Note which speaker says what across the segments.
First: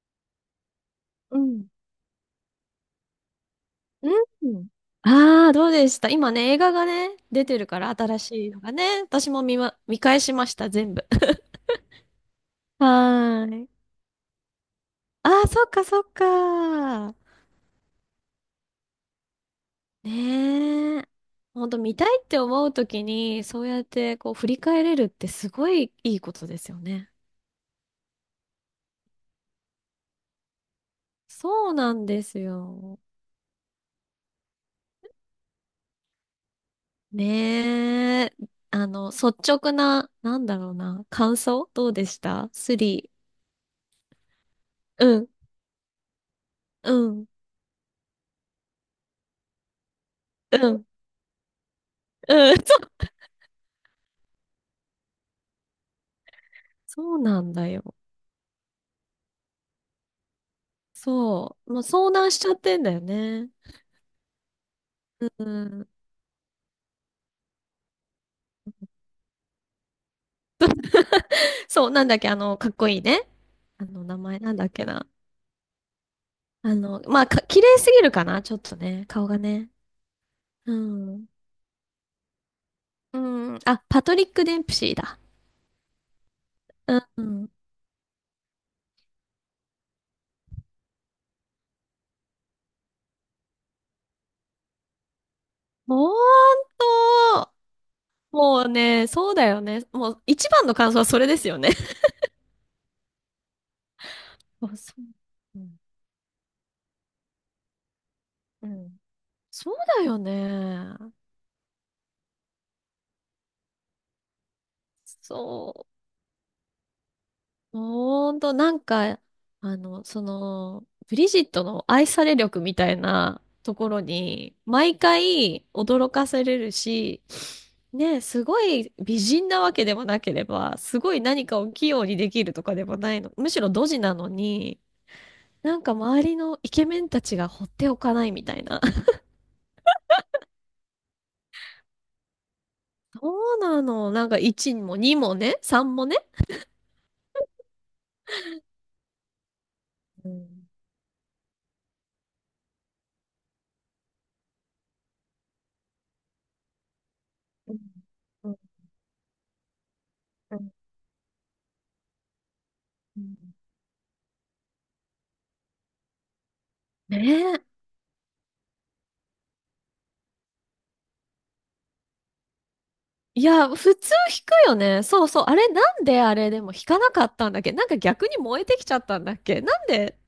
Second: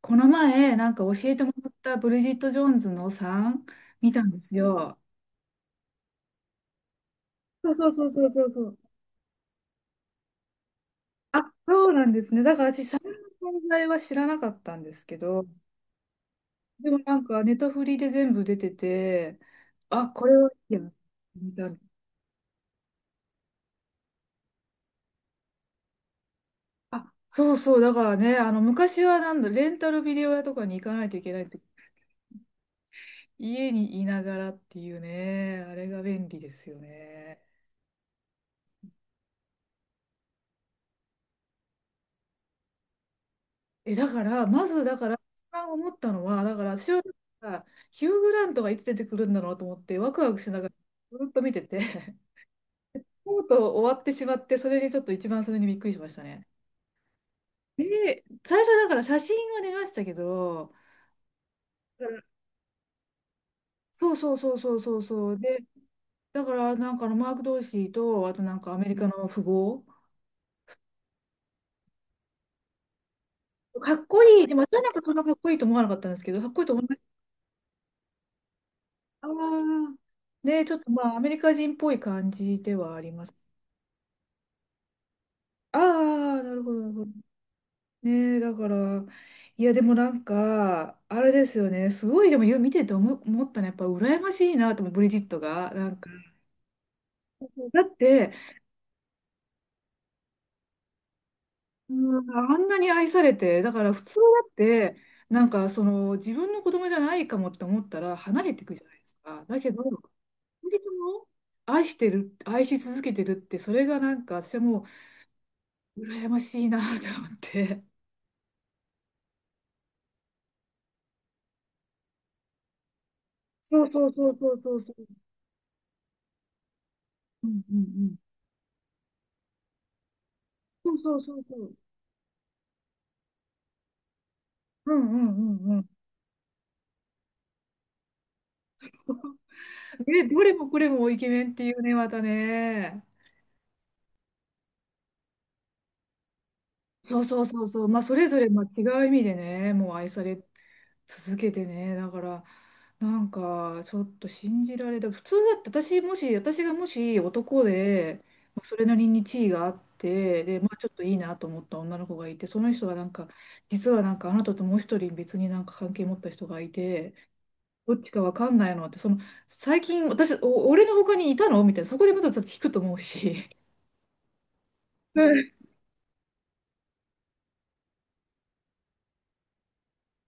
Speaker 1: この前、なんか教え
Speaker 2: う
Speaker 1: ても
Speaker 2: ん。
Speaker 1: らったブリジット・ジョーンズのさん見たんで
Speaker 2: う
Speaker 1: す
Speaker 2: ん。
Speaker 1: よ。
Speaker 2: ああ、どうでした？今ね、映画がね、出てる
Speaker 1: そう
Speaker 2: か
Speaker 1: そ
Speaker 2: ら、
Speaker 1: うそう
Speaker 2: 新
Speaker 1: そうそ
Speaker 2: しい
Speaker 1: うそ
Speaker 2: のが
Speaker 1: う。
Speaker 2: ね。私も見返しました、全部。
Speaker 1: あ、そうなんですね。だから私、さん
Speaker 2: はー
Speaker 1: の存
Speaker 2: い。
Speaker 1: 在は知らなかったんですけ
Speaker 2: あ
Speaker 1: ど、
Speaker 2: あ、そっか、そっ
Speaker 1: でも
Speaker 2: か。
Speaker 1: なんかネタフリで全部出てて、あ、これはいいや、
Speaker 2: ねえ。
Speaker 1: 見
Speaker 2: ほ
Speaker 1: た
Speaker 2: ん
Speaker 1: ん
Speaker 2: と、見たいって思うときに、そうやって、こう、振り返れるってすごいいいことですよ
Speaker 1: あ、
Speaker 2: ね。
Speaker 1: そうそう、だからね、昔はなんだ、レンタルビデオ屋とかに行かないといけないって、
Speaker 2: そうなんですよ。
Speaker 1: 家にいながらっていうね、あれが便利ですよね。
Speaker 2: ねえ。率直な、なんだろうな、感想どうでした、スリ
Speaker 1: え、だから、まず、だ
Speaker 2: ー。
Speaker 1: か
Speaker 2: う
Speaker 1: ら、
Speaker 2: ん、
Speaker 1: 一番思ったのは、だから、私
Speaker 2: う
Speaker 1: は、
Speaker 2: ん、
Speaker 1: ヒュー・グラントがいつ出てくるんだろうと思って、ワクワクし
Speaker 2: う
Speaker 1: な
Speaker 2: ん、
Speaker 1: がら、
Speaker 2: うん。
Speaker 1: ずっと見てて、
Speaker 2: そう
Speaker 1: とうとう終わってしまって、それにちょっと一番それにびっくりしましたね。
Speaker 2: そうなんだよ。
Speaker 1: で、最初だから写真は出ましたけど、
Speaker 2: そう。もう
Speaker 1: う
Speaker 2: 遭
Speaker 1: ん、
Speaker 2: 難しちゃってんだよね。
Speaker 1: そうそうそうそうそう
Speaker 2: う
Speaker 1: そう。で、
Speaker 2: ん。
Speaker 1: だから、なんかマーク・ドーシーと、あとなんかアメリカの富豪。
Speaker 2: そう、なんだっけ、あの、かっこいいね。あ
Speaker 1: かっ
Speaker 2: の、名
Speaker 1: こ
Speaker 2: 前
Speaker 1: いい。
Speaker 2: な
Speaker 1: で
Speaker 2: ん
Speaker 1: も、
Speaker 2: だっ
Speaker 1: 私は
Speaker 2: け
Speaker 1: なんか
Speaker 2: な。
Speaker 1: そんなかっこいいと思わなかったんですけど、かっこいいと
Speaker 2: あ
Speaker 1: 思いまし
Speaker 2: の、まあ、綺麗すぎるかな、ちょっとね、顔
Speaker 1: た。あ
Speaker 2: がね。
Speaker 1: ー、で、ち
Speaker 2: う
Speaker 1: ょっとまあ、ア
Speaker 2: ん。
Speaker 1: メリカ人っぽい感じではあり
Speaker 2: う
Speaker 1: ます。
Speaker 2: ん。あ、パトリック・デンプシーだ。
Speaker 1: ああ、なるほど、なる
Speaker 2: う
Speaker 1: ほど。
Speaker 2: ん。
Speaker 1: ねえ、だから、いや、でもなんか、あれですよね、すごい、でもよ見てて思ったのは、やっぱ羨ましいなと思う、ブリジットが。なん
Speaker 2: ほ
Speaker 1: か、
Speaker 2: んと、
Speaker 1: だって、
Speaker 2: もうね、そうだよね。もう、一番の感想はそれですよね。
Speaker 1: うん、あんなに愛されて、だから普通だっ
Speaker 2: あ、そ
Speaker 1: て、
Speaker 2: う。
Speaker 1: なん
Speaker 2: う
Speaker 1: か、
Speaker 2: ん。
Speaker 1: その、自分の子供じゃないかもって思ったら、離れてい
Speaker 2: う
Speaker 1: くじゃない
Speaker 2: ん、
Speaker 1: ですか。だけ
Speaker 2: そう
Speaker 1: ど、
Speaker 2: だよ
Speaker 1: 恋人と
Speaker 2: ね。
Speaker 1: も愛してる、愛し続けてるって、それがなんか、私はも
Speaker 2: そう。
Speaker 1: う、羨ましいなと思って。
Speaker 2: ほんと、なんか、あの、その、ブリジットの愛され力みたいなと
Speaker 1: そう
Speaker 2: ころ
Speaker 1: そうそうそ
Speaker 2: に、
Speaker 1: うそうそ
Speaker 2: 毎
Speaker 1: う。
Speaker 2: 回驚かされるし、
Speaker 1: うんうん
Speaker 2: ね、すごい美人なわけでもなければ、
Speaker 1: うん。
Speaker 2: すご
Speaker 1: そ
Speaker 2: い
Speaker 1: うそう
Speaker 2: 何
Speaker 1: そう
Speaker 2: か
Speaker 1: そ
Speaker 2: を
Speaker 1: う。
Speaker 2: 器用にできるとかでもないの。むしろドジなのに、
Speaker 1: うんうんう
Speaker 2: な
Speaker 1: んう
Speaker 2: ん
Speaker 1: ん。
Speaker 2: か周りのイケメンたちが放っておかないみたいな。
Speaker 1: ね、どれもこれもイケメンっていうね、またね。
Speaker 2: そうなの。なんか1も2もね、3もね。
Speaker 1: そうそうそうそう。まあ、それぞれ、まあ、違う意味でね、もう愛さ
Speaker 2: う
Speaker 1: れ
Speaker 2: ん、
Speaker 1: 続けてね。だから、なんか、ちょっと信じられた。普通だって、私、もし、私がもし男
Speaker 2: うん、
Speaker 1: で、
Speaker 2: うん、
Speaker 1: まあそれなりに地位があって、で、まあ、ちょっといいなと思った女の子がいて、その人がなん
Speaker 2: う
Speaker 1: か、
Speaker 2: ん、
Speaker 1: 実はなんか、あなたともう一人別になんか関係持った人がいて、
Speaker 2: ねえ。
Speaker 1: どっちかわかんないのって、その、最近、私、お、俺の他にいたのみたいな、そこでまた聞くと思う
Speaker 2: い
Speaker 1: し。
Speaker 2: や、普通弾くよね。
Speaker 1: う
Speaker 2: そうそう。
Speaker 1: ん、
Speaker 2: あれ、なんであれでも弾かなかったんだっけ、なんか逆に燃えてきちゃったんだっけ、なんで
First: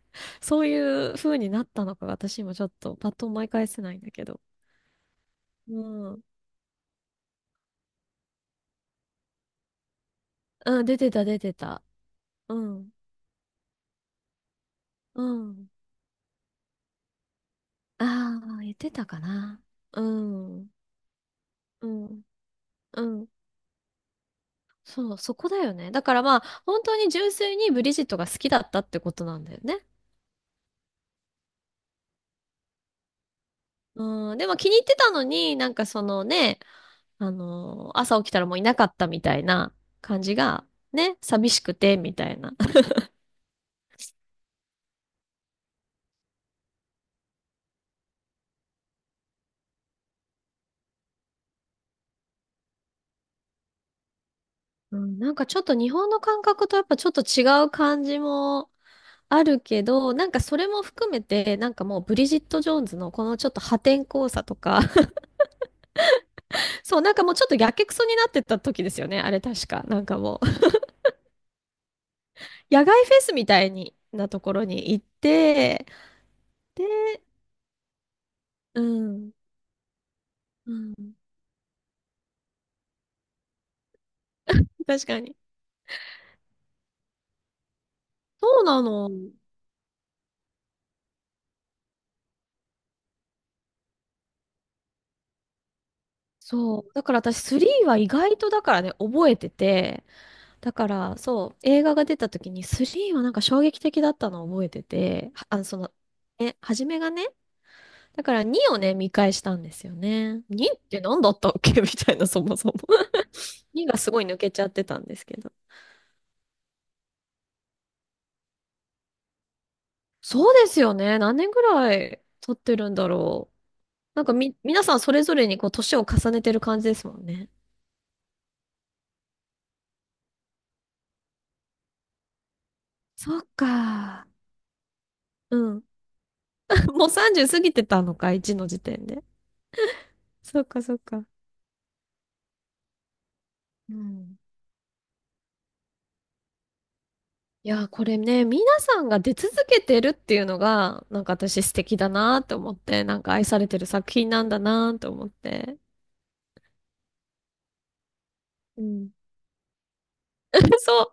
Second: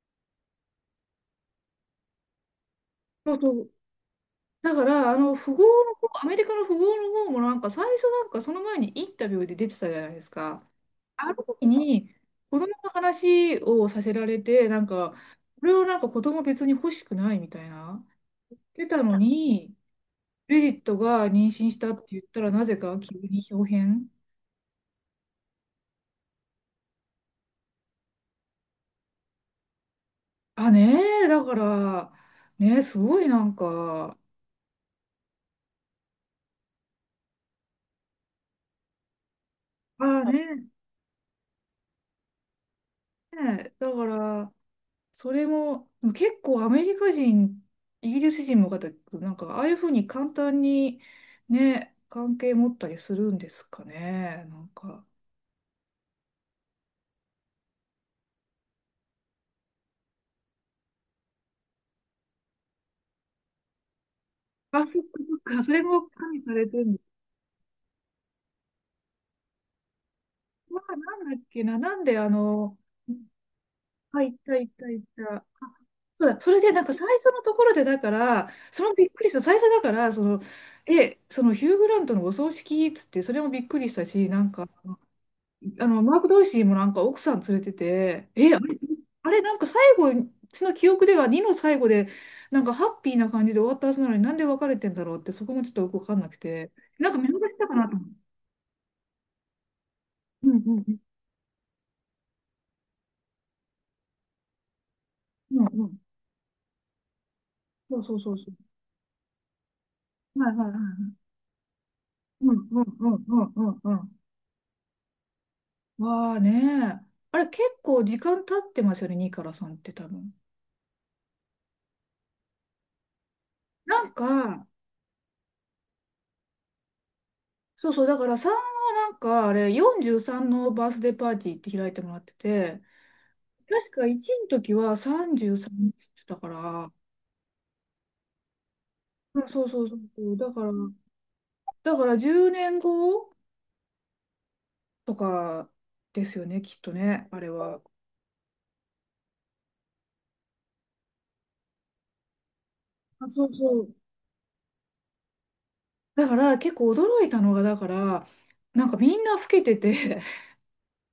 Speaker 2: そういう風になったのか私今ちょっとパッと
Speaker 1: そう
Speaker 2: 思い
Speaker 1: そ
Speaker 2: 返
Speaker 1: う。
Speaker 2: せないんだけど。
Speaker 1: だから、富豪
Speaker 2: う
Speaker 1: の方、
Speaker 2: ん。
Speaker 1: アメリカの富豪の方もなんか、最初なんか、その前にインタビューで出てたじゃないですか。
Speaker 2: うん、出て
Speaker 1: あ
Speaker 2: た、
Speaker 1: る
Speaker 2: 出
Speaker 1: の
Speaker 2: て
Speaker 1: 時
Speaker 2: た。
Speaker 1: に、
Speaker 2: う
Speaker 1: 子供の
Speaker 2: ん。
Speaker 1: 話をさせられて、なんか、
Speaker 2: う
Speaker 1: こ
Speaker 2: ん。
Speaker 1: れをなんか子供別に欲しくないみたいな、
Speaker 2: ああ、言っ
Speaker 1: 出
Speaker 2: て
Speaker 1: た
Speaker 2: た
Speaker 1: の
Speaker 2: かな。
Speaker 1: に、
Speaker 2: う
Speaker 1: ブリ
Speaker 2: ん。
Speaker 1: ジットが妊娠し
Speaker 2: う
Speaker 1: たって言
Speaker 2: ん。
Speaker 1: ったら、なぜか
Speaker 2: う
Speaker 1: 急
Speaker 2: ん。
Speaker 1: に豹変。
Speaker 2: そう、そこだよね。だからまあ、本当に純粋にブリジットが好きだったってことなんだよね。
Speaker 1: あ、ねえ、だから、ねえ、すごいなんか、
Speaker 2: うん。でも気に入ってたのに、なんかそのね、朝起きたらもういなかったみたいな感
Speaker 1: ああ
Speaker 2: じ
Speaker 1: ね、
Speaker 2: が、ね、寂しくて、みたいな。
Speaker 1: ね、だから、それも、でも結構アメリカ人、イギリス人も方、なんか、ああいうふうに簡単にね、関係持ったりするんですかね、なん
Speaker 2: う
Speaker 1: か。
Speaker 2: ん、なんかちょっと日本の感覚とやっぱちょっと違う感じもあるけど、なんかそれも含めて、なんかもうブリジット・ジョーンズのこのちょっと破天荒さとか、
Speaker 1: あ、そっ かそっか、それも加味されてるんで
Speaker 2: そう、
Speaker 1: す。
Speaker 2: なんかもうちょっとやけくそになってた時ですよね、あれ確か。なんかもう、
Speaker 1: まあ、なんだっけな、なんで
Speaker 2: 野外フェスみたいに
Speaker 1: あ、い
Speaker 2: な
Speaker 1: っ
Speaker 2: とこ
Speaker 1: たい
Speaker 2: ろ
Speaker 1: った
Speaker 2: に
Speaker 1: いっ
Speaker 2: 行っ
Speaker 1: た。あ、
Speaker 2: て、
Speaker 1: そうだ、それでなんか最
Speaker 2: で、
Speaker 1: 初のところで、だから、
Speaker 2: う
Speaker 1: そのびっくり
Speaker 2: ん、
Speaker 1: した、最初だから、その、
Speaker 2: うん、
Speaker 1: え、そのヒュー・グラントのお葬式っつって、それもびっくりしたし、なんか、
Speaker 2: 確かに。
Speaker 1: マーク・ドーシーもなんか奥さん連れてて、え、あ
Speaker 2: そう
Speaker 1: れ、
Speaker 2: なの。
Speaker 1: あれなんか最後、その記憶では2の最後で、なんかハッピーな感じで終わったはずなのになんで別れてんだろうって、そこもちょっとよくわかんなくて、
Speaker 2: そう。だ
Speaker 1: なん
Speaker 2: か
Speaker 1: か
Speaker 2: ら
Speaker 1: 見逃
Speaker 2: 私
Speaker 1: したか
Speaker 2: 3
Speaker 1: なと
Speaker 2: は
Speaker 1: 思っ
Speaker 2: 意
Speaker 1: て。
Speaker 2: 外とだからね、覚えてて、
Speaker 1: うん
Speaker 2: だ
Speaker 1: うん
Speaker 2: か
Speaker 1: うん
Speaker 2: らそう、映画が出た時に3はなんか衝撃的だったのを覚えてて、あ
Speaker 1: う
Speaker 2: の、
Speaker 1: ん
Speaker 2: そ
Speaker 1: う
Speaker 2: の、
Speaker 1: ん。
Speaker 2: え、初めがね、
Speaker 1: そうそう
Speaker 2: だ
Speaker 1: そ
Speaker 2: か
Speaker 1: う
Speaker 2: ら
Speaker 1: そ
Speaker 2: 2をね、見返したんですよ
Speaker 1: う。
Speaker 2: ね。
Speaker 1: はいは
Speaker 2: 2
Speaker 1: いは
Speaker 2: って
Speaker 1: い。
Speaker 2: 何だったっけ みたいな、そ
Speaker 1: う
Speaker 2: も
Speaker 1: ん
Speaker 2: そも。
Speaker 1: うんうんうんう ん
Speaker 2: 2
Speaker 1: う
Speaker 2: が
Speaker 1: ん。
Speaker 2: すごい抜けちゃってたんですけど。
Speaker 1: わあね、あれ結構時間経ってますよね、2から3って多分。
Speaker 2: そうですよね。何年ぐらい経ってるんだろう。
Speaker 1: なん
Speaker 2: なんかみ、
Speaker 1: か、
Speaker 2: 皆さんそれぞれにこう、年を重ねてる感じですもんね。
Speaker 1: そうそう、だから3はなんかあれ43のバースデーパーティーって開いてもらってて、
Speaker 2: そっ
Speaker 1: 確か
Speaker 2: か。
Speaker 1: 1の時は
Speaker 2: う
Speaker 1: 33って
Speaker 2: ん。
Speaker 1: 言ってたから、
Speaker 2: もう30過ぎてたのか、1の時点で。
Speaker 1: うん、そうそうそうそう、だ
Speaker 2: そ
Speaker 1: か
Speaker 2: う
Speaker 1: ら、
Speaker 2: か、そうか。
Speaker 1: だから10年後
Speaker 2: うん。
Speaker 1: とかですよね、きっとね、あれ
Speaker 2: い
Speaker 1: は。
Speaker 2: やー、これね、皆さんが出続けてるっていうのが、なんか私素敵だなと思って、なん
Speaker 1: あ、
Speaker 2: か
Speaker 1: そ
Speaker 2: 愛
Speaker 1: う
Speaker 2: されて
Speaker 1: そ
Speaker 2: る
Speaker 1: う。
Speaker 2: 作品なんだなと思って。
Speaker 1: だから結構驚いたのが、だから、
Speaker 2: う
Speaker 1: なんか
Speaker 2: ん。
Speaker 1: みんな老けてて
Speaker 2: そう。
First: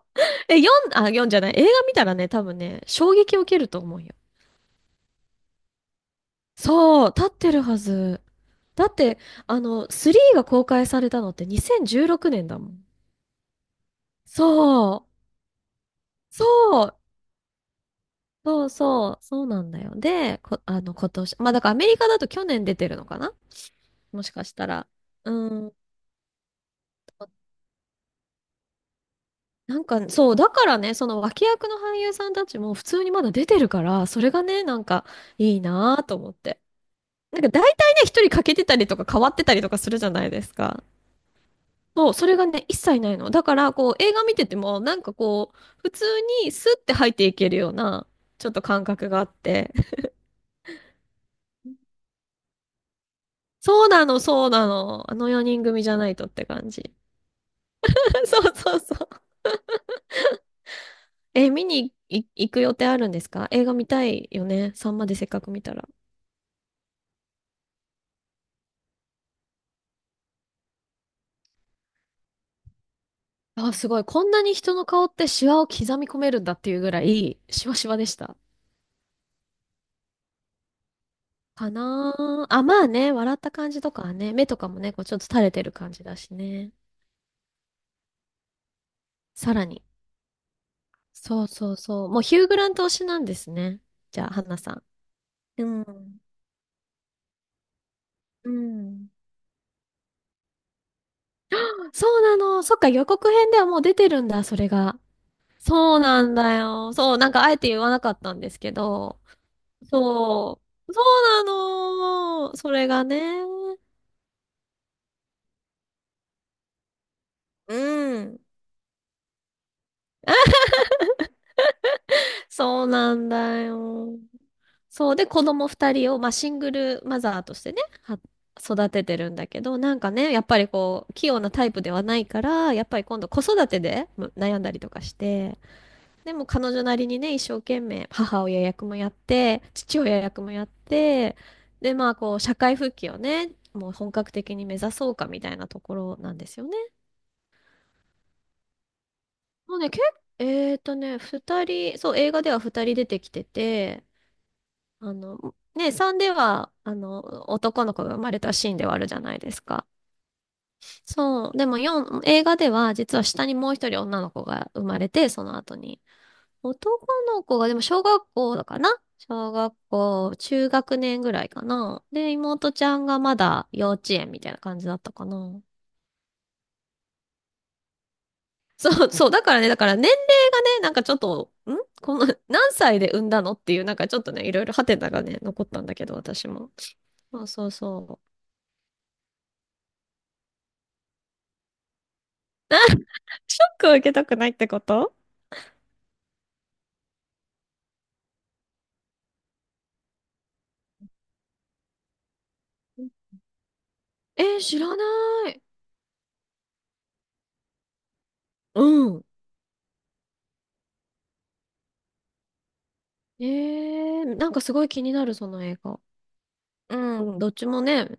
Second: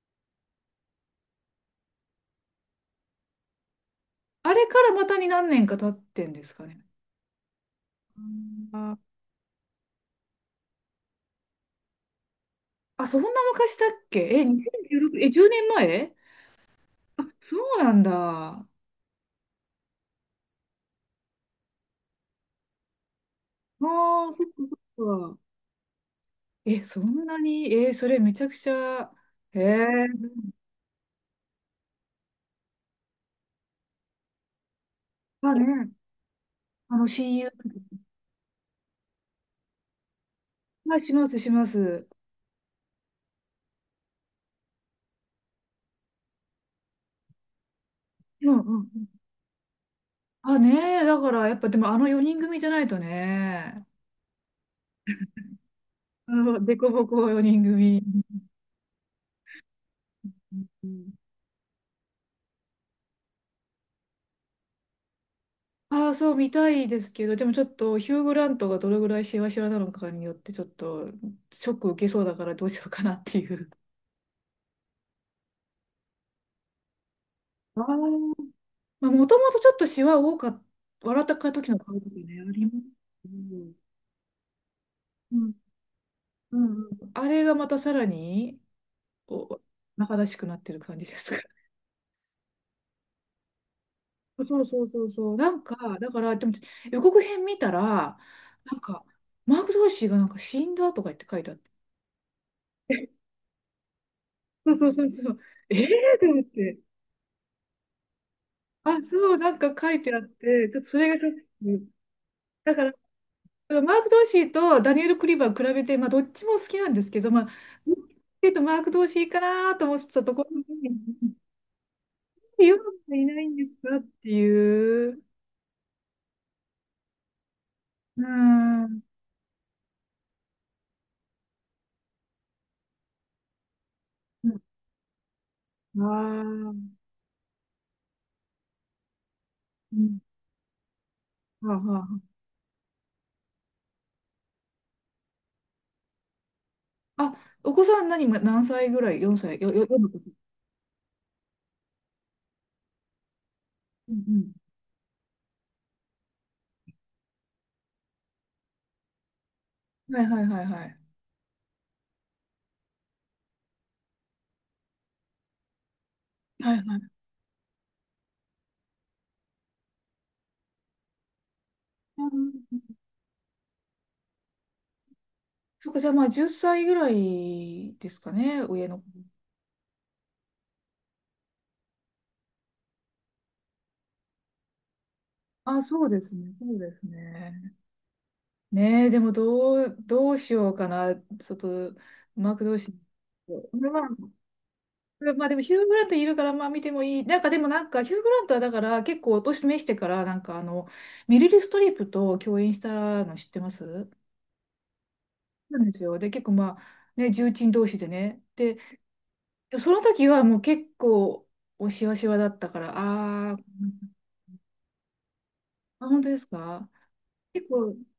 Speaker 2: え、あ、読んじゃない。映画見たらね、多分ね、衝撃を受けると思うよ。
Speaker 1: あれからまたに何年か経ってんですかね。
Speaker 2: そう、立ってるはず。だっ
Speaker 1: あ、
Speaker 2: て、あの、3が公開されたのって2016年だもん。
Speaker 1: あ、そんな昔だっけ、え、
Speaker 2: そう、
Speaker 1: 2016、え、10年前、
Speaker 2: そう、
Speaker 1: あ、そうなんだ。
Speaker 2: そ
Speaker 1: あ
Speaker 2: うそう、そうなんだよ。で、あの、今年、まあだからアメリカだと去年出てるのかなもし
Speaker 1: あ、そ
Speaker 2: か
Speaker 1: っ
Speaker 2: した
Speaker 1: か
Speaker 2: ら。
Speaker 1: そ
Speaker 2: う
Speaker 1: っか。
Speaker 2: ん。
Speaker 1: え、そんなに、えー、それめちゃくちゃ、え
Speaker 2: なんか、そう、
Speaker 1: ー、
Speaker 2: だからね、その脇役の俳優さんたちも普通にまだ出てるから、それがね、なんか
Speaker 1: あ
Speaker 2: いい
Speaker 1: ね、
Speaker 2: なぁと思って。
Speaker 1: あの親
Speaker 2: なんか
Speaker 1: 友、
Speaker 2: 大体ね、一人欠けてたりとか変わってたりとかするじゃないですか。
Speaker 1: はいします、します。
Speaker 2: そう、それがね、一切ないの。だから、こう、映画見てても、なんかこう、普通にスッて入っていけるような、ちょ
Speaker 1: う
Speaker 2: っ
Speaker 1: んう
Speaker 2: と感
Speaker 1: ん。
Speaker 2: 覚があって。
Speaker 1: あ、ねえ、だからやっぱでもあの4人組じゃないと
Speaker 2: そ
Speaker 1: ね、
Speaker 2: うなの、そうなの。あの4人組じゃないとっ
Speaker 1: あ
Speaker 2: て
Speaker 1: の
Speaker 2: 感
Speaker 1: デコ
Speaker 2: じ。
Speaker 1: ボコ4人組。
Speaker 2: そうそうそう。え、見に行く予定あるんですか？映画見たいよね。さんまでせっかく見たら。
Speaker 1: ああ、そう見たいですけど、でもちょっとヒュー・グラントがどれぐらいシワシワなのかによってちょっとショック受けそうだからどうしようかなっていう。
Speaker 2: あ、すごい。こんなに人の顔ってシワを刻み込めるんだっていうぐらい、シワ
Speaker 1: あ
Speaker 2: シワでした。
Speaker 1: ー、まあ、もともとちょっとシワ多かった、笑った時
Speaker 2: か
Speaker 1: の顔と
Speaker 2: な
Speaker 1: かね、
Speaker 2: ー
Speaker 1: あ
Speaker 2: あ、
Speaker 1: ります
Speaker 2: まあね、
Speaker 1: けど。
Speaker 2: 笑
Speaker 1: う
Speaker 2: った感
Speaker 1: ん
Speaker 2: じとかはね、目とかもね、こうちょっと
Speaker 1: う
Speaker 2: 垂れ
Speaker 1: ん
Speaker 2: てる感じだし
Speaker 1: う
Speaker 2: ね。
Speaker 1: んうん、あれがまたさらに
Speaker 2: さ
Speaker 1: お、
Speaker 2: らに。
Speaker 1: 中だしくなってる感じですか？
Speaker 2: そうそうそう。もうヒュー・グラント推しなんですね。じゃあ、ハンナ
Speaker 1: そう
Speaker 2: さ
Speaker 1: そ
Speaker 2: ん。
Speaker 1: うそうそう。なん
Speaker 2: う
Speaker 1: か、だ
Speaker 2: ん。
Speaker 1: から、でも予告編見たら、
Speaker 2: う
Speaker 1: なんか、
Speaker 2: ん。
Speaker 1: マーク・ドーシーがなんか死んだとか言って書いてあって。
Speaker 2: そうなの。そっか、予 告編ではもう出てるんだ、それ
Speaker 1: そうそう
Speaker 2: が。
Speaker 1: そうそう。ええ
Speaker 2: そう
Speaker 1: ー、
Speaker 2: な
Speaker 1: と
Speaker 2: ん
Speaker 1: 思っ
Speaker 2: だ
Speaker 1: て。
Speaker 2: よ。そう、なんかあえて言わなかったんですけ
Speaker 1: あ、そ
Speaker 2: ど、
Speaker 1: う、なんか書いてあっ
Speaker 2: そ
Speaker 1: て、ちょっと
Speaker 2: う。
Speaker 1: そ
Speaker 2: そ
Speaker 1: れがちょっと、
Speaker 2: うなの。そ
Speaker 1: だか
Speaker 2: れ
Speaker 1: ら、だか
Speaker 2: がね。
Speaker 1: らマーク・ドーシーとダニエル・クリバー比べて、まあ、どっちも好きなんですけど、まあ、
Speaker 2: う
Speaker 1: どっちかっ
Speaker 2: ん。
Speaker 1: ていうとマーク・ドーシーかなと思ってたところに、ヨナ
Speaker 2: そうな
Speaker 1: がい
Speaker 2: ん
Speaker 1: ないん
Speaker 2: だ
Speaker 1: ですかっ
Speaker 2: よ。
Speaker 1: てい
Speaker 2: そう。
Speaker 1: う。
Speaker 2: で、子供二人を、まあ、シングルマザーとしてね、は
Speaker 1: うん。あ
Speaker 2: 育て
Speaker 1: あ。
Speaker 2: てるんだけど、なんかね、やっぱりこう、器用なタイプではないから、やっぱり今度子育てで悩んだりとかして、でも彼女なりにね、一生懸命母親役もやって、
Speaker 1: う
Speaker 2: 父
Speaker 1: ん、
Speaker 2: 親役もやって、
Speaker 1: はあ
Speaker 2: で、
Speaker 1: は
Speaker 2: まあ
Speaker 1: あ、
Speaker 2: こう、社会復帰をね、もう本格的に目指そうかみたいなところなんですよね。
Speaker 1: あ、お子さん何、ま、何歳ぐらい？ 4 歳よ、
Speaker 2: もう
Speaker 1: よ、
Speaker 2: ね、
Speaker 1: よんの時
Speaker 2: 二人、そう、映画では二人出てきてて、
Speaker 1: うん
Speaker 2: あの、ね、3では、あの、男の子が生まれたシーンではあるじゃないですか。
Speaker 1: うん。はいはいはいはい。
Speaker 2: そう、でも四映画では、実は下にもう一人女の子が生まれて、その後に。
Speaker 1: はいは
Speaker 2: 男
Speaker 1: い。
Speaker 2: の子が、でも小学校かな、小学校、中学年ぐらいかな。
Speaker 1: う
Speaker 2: で、
Speaker 1: ん、
Speaker 2: 妹ちゃんがまだ幼稚園みたいな感じだったかな。
Speaker 1: そっか、じゃあまあ10歳ぐらいですかね、上の子。
Speaker 2: そう、そう、だからね、だから年齢がね、なんかちょっと、この、何歳で産んだのっていう、なんかちょっとね、いろいろハテナがね、残っ
Speaker 1: あ、
Speaker 2: たんだ
Speaker 1: そ
Speaker 2: け
Speaker 1: う
Speaker 2: ど、
Speaker 1: です
Speaker 2: 私
Speaker 1: ね、
Speaker 2: も。
Speaker 1: そうです
Speaker 2: そうそう
Speaker 1: ね。
Speaker 2: そう。
Speaker 1: ねえ、でもどう、どうしようかな、ちょっと、マークどうし
Speaker 2: ショ
Speaker 1: よう。
Speaker 2: ックを受
Speaker 1: ま
Speaker 2: けたくないってこと？
Speaker 1: あ、まあでもヒュー・グラントいるから、まあ見てもいい。なんかでもなんか、ヒュー・グラントはだから結構お年めしてから、なんかメリル・ストリープと共演したの知ってます？
Speaker 2: えー、知らない。
Speaker 1: そうなんですよ。で、結構まあ、ね、重鎮同士でね。で、
Speaker 2: うん。
Speaker 1: その時はもう結構、おしわしわだったから、
Speaker 2: え
Speaker 1: あー、
Speaker 2: ー、なんかすごい気になる、その映画。
Speaker 1: あ、本当ですか？
Speaker 2: うん、どっち
Speaker 1: 結
Speaker 2: も
Speaker 1: 構、
Speaker 2: ね、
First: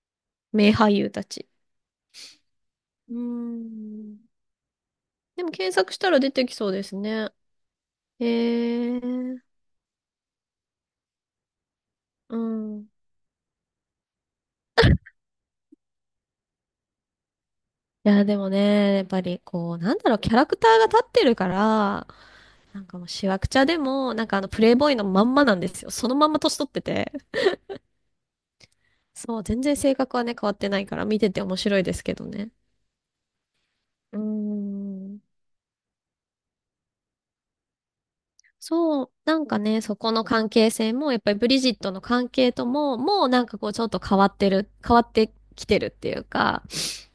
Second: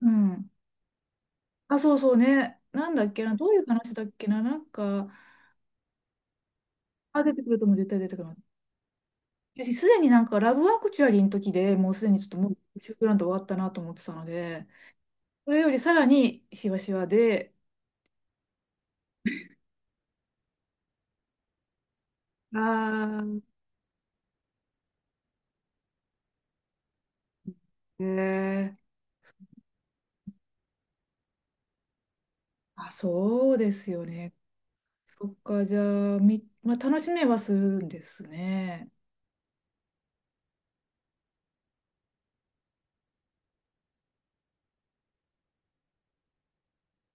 Speaker 1: うん。
Speaker 2: 名俳優たち。
Speaker 1: あ、そうそうね。なんだっ
Speaker 2: う
Speaker 1: けな、どういう話だっ
Speaker 2: ん。
Speaker 1: けな、なんか、
Speaker 2: でも検索したら出てきそうです
Speaker 1: あ、
Speaker 2: ね。
Speaker 1: 出てくるとも絶対出てく
Speaker 2: え
Speaker 1: る。
Speaker 2: ー、
Speaker 1: 私、すでになんか、ラブアクチュアリーの時でもうすでにちょっ
Speaker 2: う
Speaker 1: ともう、
Speaker 2: ん。
Speaker 1: シュー
Speaker 2: い
Speaker 1: クランド終わったなと思ってたので、それよりさらにしわしわで、
Speaker 2: や、でもね、やっぱりこう、なんだろう、キャラクターが立ってるから、なんかもう
Speaker 1: あ
Speaker 2: しわ
Speaker 1: あ、
Speaker 2: くちゃでも、なんかあのプレイボーイのまんまなんですよ。そのまんま年取ってて。
Speaker 1: えー、
Speaker 2: そう、全然性格はね、変わってないから見てて面白いですけどね。
Speaker 1: あ、そうですよ
Speaker 2: うー
Speaker 1: ね。
Speaker 2: ん。
Speaker 1: そっか、じゃあ、み、まあ、楽しめはするんですね。
Speaker 2: そう、なんかね、そこの関係性も、やっぱりブリジットの関係とも、もうなんかこうちょっと変わってる、変わってきてるっていうか、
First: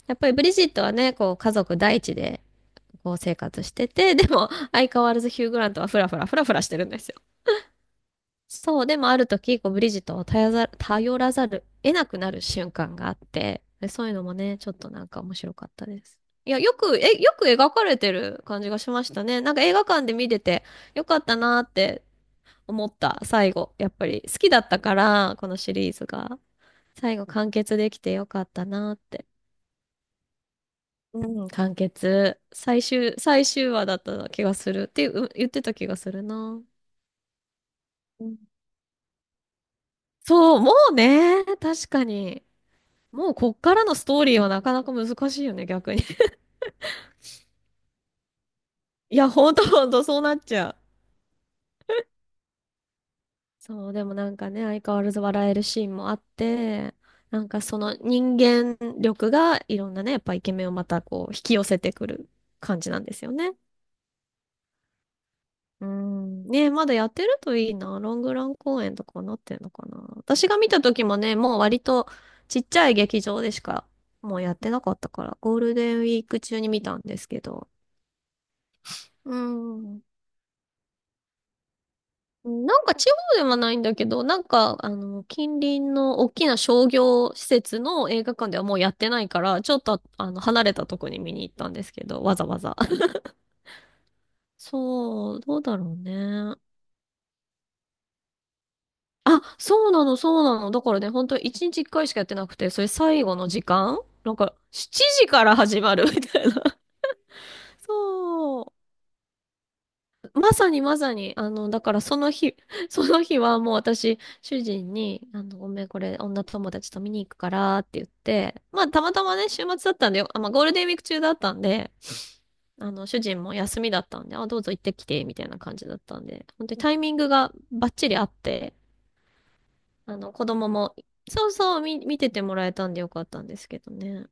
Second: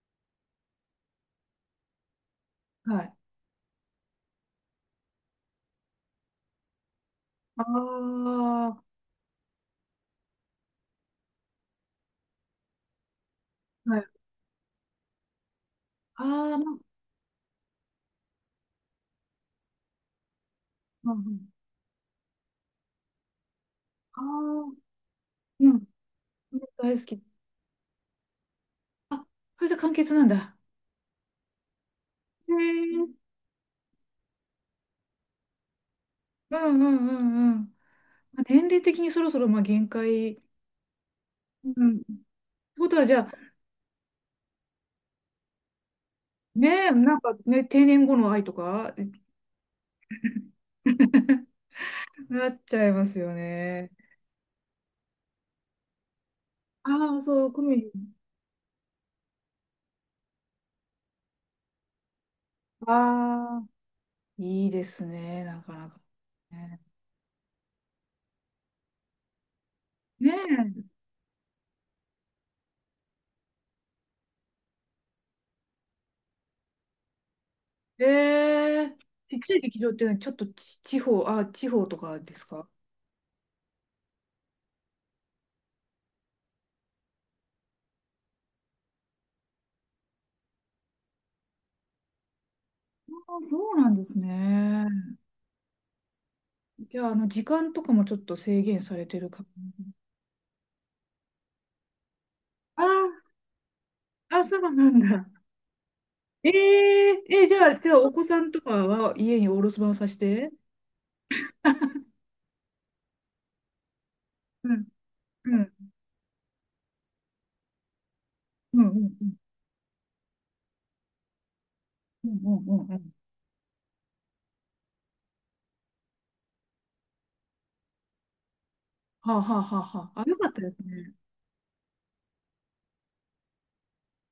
Speaker 2: やっぱりブリジットはね、こう家族第一で、
Speaker 1: は
Speaker 2: こ
Speaker 1: い。
Speaker 2: う生活してて、でも相変わらずヒュー・グラントはフラフラフラフラしてるんですよ。
Speaker 1: あ
Speaker 2: そ
Speaker 1: あ、
Speaker 2: う、でもある時、こう、ブリジットを頼らざる、得なくなる瞬間があって、で
Speaker 1: はい。
Speaker 2: そういうのもね、ちょっとなんか面白かったです。い
Speaker 1: ああ、
Speaker 2: や、よく描かれてる感じがしましたね。なんか映画館で見てて、よ
Speaker 1: まあ、う
Speaker 2: かった
Speaker 1: ん、
Speaker 2: なーって思った、最後。やっぱ
Speaker 1: ああ、
Speaker 2: り好きだったから、この
Speaker 1: う
Speaker 2: シ
Speaker 1: ん、
Speaker 2: リーズが。
Speaker 1: 大好
Speaker 2: 最
Speaker 1: き。
Speaker 2: 後完結できてよかったなーって。
Speaker 1: それじゃ簡潔なんだ。
Speaker 2: うん、完結。
Speaker 1: へえ。
Speaker 2: 最終話だった気がするっていう、言ってた気がする
Speaker 1: う
Speaker 2: な。
Speaker 1: んうんうんうん。
Speaker 2: うん、
Speaker 1: まあ年齢的にそろそろまあ限界。
Speaker 2: そう、もうね、
Speaker 1: う
Speaker 2: 確
Speaker 1: ん。って
Speaker 2: かに。
Speaker 1: ことは、じゃ
Speaker 2: も
Speaker 1: あ、
Speaker 2: うこっからのストーリーはなかなか難しいよね、逆に。
Speaker 1: ねえ、なんかね、定年後の愛とか
Speaker 2: いや、ほんとほんと、そうなっちゃう。
Speaker 1: なっちゃいますよ
Speaker 2: そ
Speaker 1: ね。
Speaker 2: う、でもなんかね、相変わらず笑えるシーンもあって、
Speaker 1: ああ、
Speaker 2: な
Speaker 1: そ
Speaker 2: ん
Speaker 1: う、コ
Speaker 2: か
Speaker 1: メ
Speaker 2: そ
Speaker 1: デ
Speaker 2: の
Speaker 1: ィ。
Speaker 2: 人間力がいろんなね、やっぱイケメンをまたこう引き寄せてくる感じなんですよね。
Speaker 1: ああ、いいですね、なか
Speaker 2: う
Speaker 1: なか。
Speaker 2: ん。ね、
Speaker 1: ね、
Speaker 2: まだやってるといいな。ロングラン公演とかなってんのかな。
Speaker 1: ね
Speaker 2: 私が見た
Speaker 1: え、
Speaker 2: 時もね、もう割とちっちゃい劇場でしかもうやってなかったから、ゴールデンウィーク中に見たんですけど。
Speaker 1: ええ、ち
Speaker 2: う
Speaker 1: っちゃい劇場っ
Speaker 2: ん。
Speaker 1: ていうのはちょっとち、地方、あ、地方とかです
Speaker 2: な
Speaker 1: か？
Speaker 2: んか地方ではないんだけど、なんか、あの、近隣の大きな商業施設の映画館ではもうやってないから、ちょっと、あの、離れたとこに見に行ったんですけど、わざわざ。
Speaker 1: ああ、そうなんですね。
Speaker 2: そう、どうだろうね。
Speaker 1: じゃあ、時間とかもちょっと制限されてる
Speaker 2: あ、
Speaker 1: か。
Speaker 2: そうなの、そうなの。だからね、本当に1日1回しかやってなくて、そ
Speaker 1: あ
Speaker 2: れ最後の時間なん
Speaker 1: あ、あ、
Speaker 2: か、
Speaker 1: そうなん
Speaker 2: 7時
Speaker 1: だ。
Speaker 2: から始まるみたい
Speaker 1: え、
Speaker 2: な。
Speaker 1: ええ、じゃあ、じゃあ、お子さんと
Speaker 2: そう。
Speaker 1: かは家にお留守番させ
Speaker 2: ま
Speaker 1: て。
Speaker 2: さにまさに、あの、だからその日、その日はもう私、主
Speaker 1: うん、
Speaker 2: 人に、あ
Speaker 1: う
Speaker 2: の、ごめん、
Speaker 1: ん。
Speaker 2: これ、女友達と見に行くからって言って、
Speaker 1: う
Speaker 2: ま
Speaker 1: ん、
Speaker 2: あ、
Speaker 1: うん、
Speaker 2: たまた
Speaker 1: うん、
Speaker 2: まね、週末だったんでよ、あ、まあ、ゴールデンウィーク中だったんで、
Speaker 1: うん、うん。
Speaker 2: あ
Speaker 1: う
Speaker 2: の、
Speaker 1: ん、
Speaker 2: 主人も休みだったんで、あ、どうぞ行ってきて、みたいな感じだったんで、本当にタイミングがバッチリあって、
Speaker 1: はあ、はあはあは
Speaker 2: あ
Speaker 1: あ。あ、
Speaker 2: の、
Speaker 1: よ
Speaker 2: 子
Speaker 1: かった
Speaker 2: 供
Speaker 1: です
Speaker 2: も、
Speaker 1: ね。
Speaker 2: そうそう、見ててもらえたんでよかったんですけどね。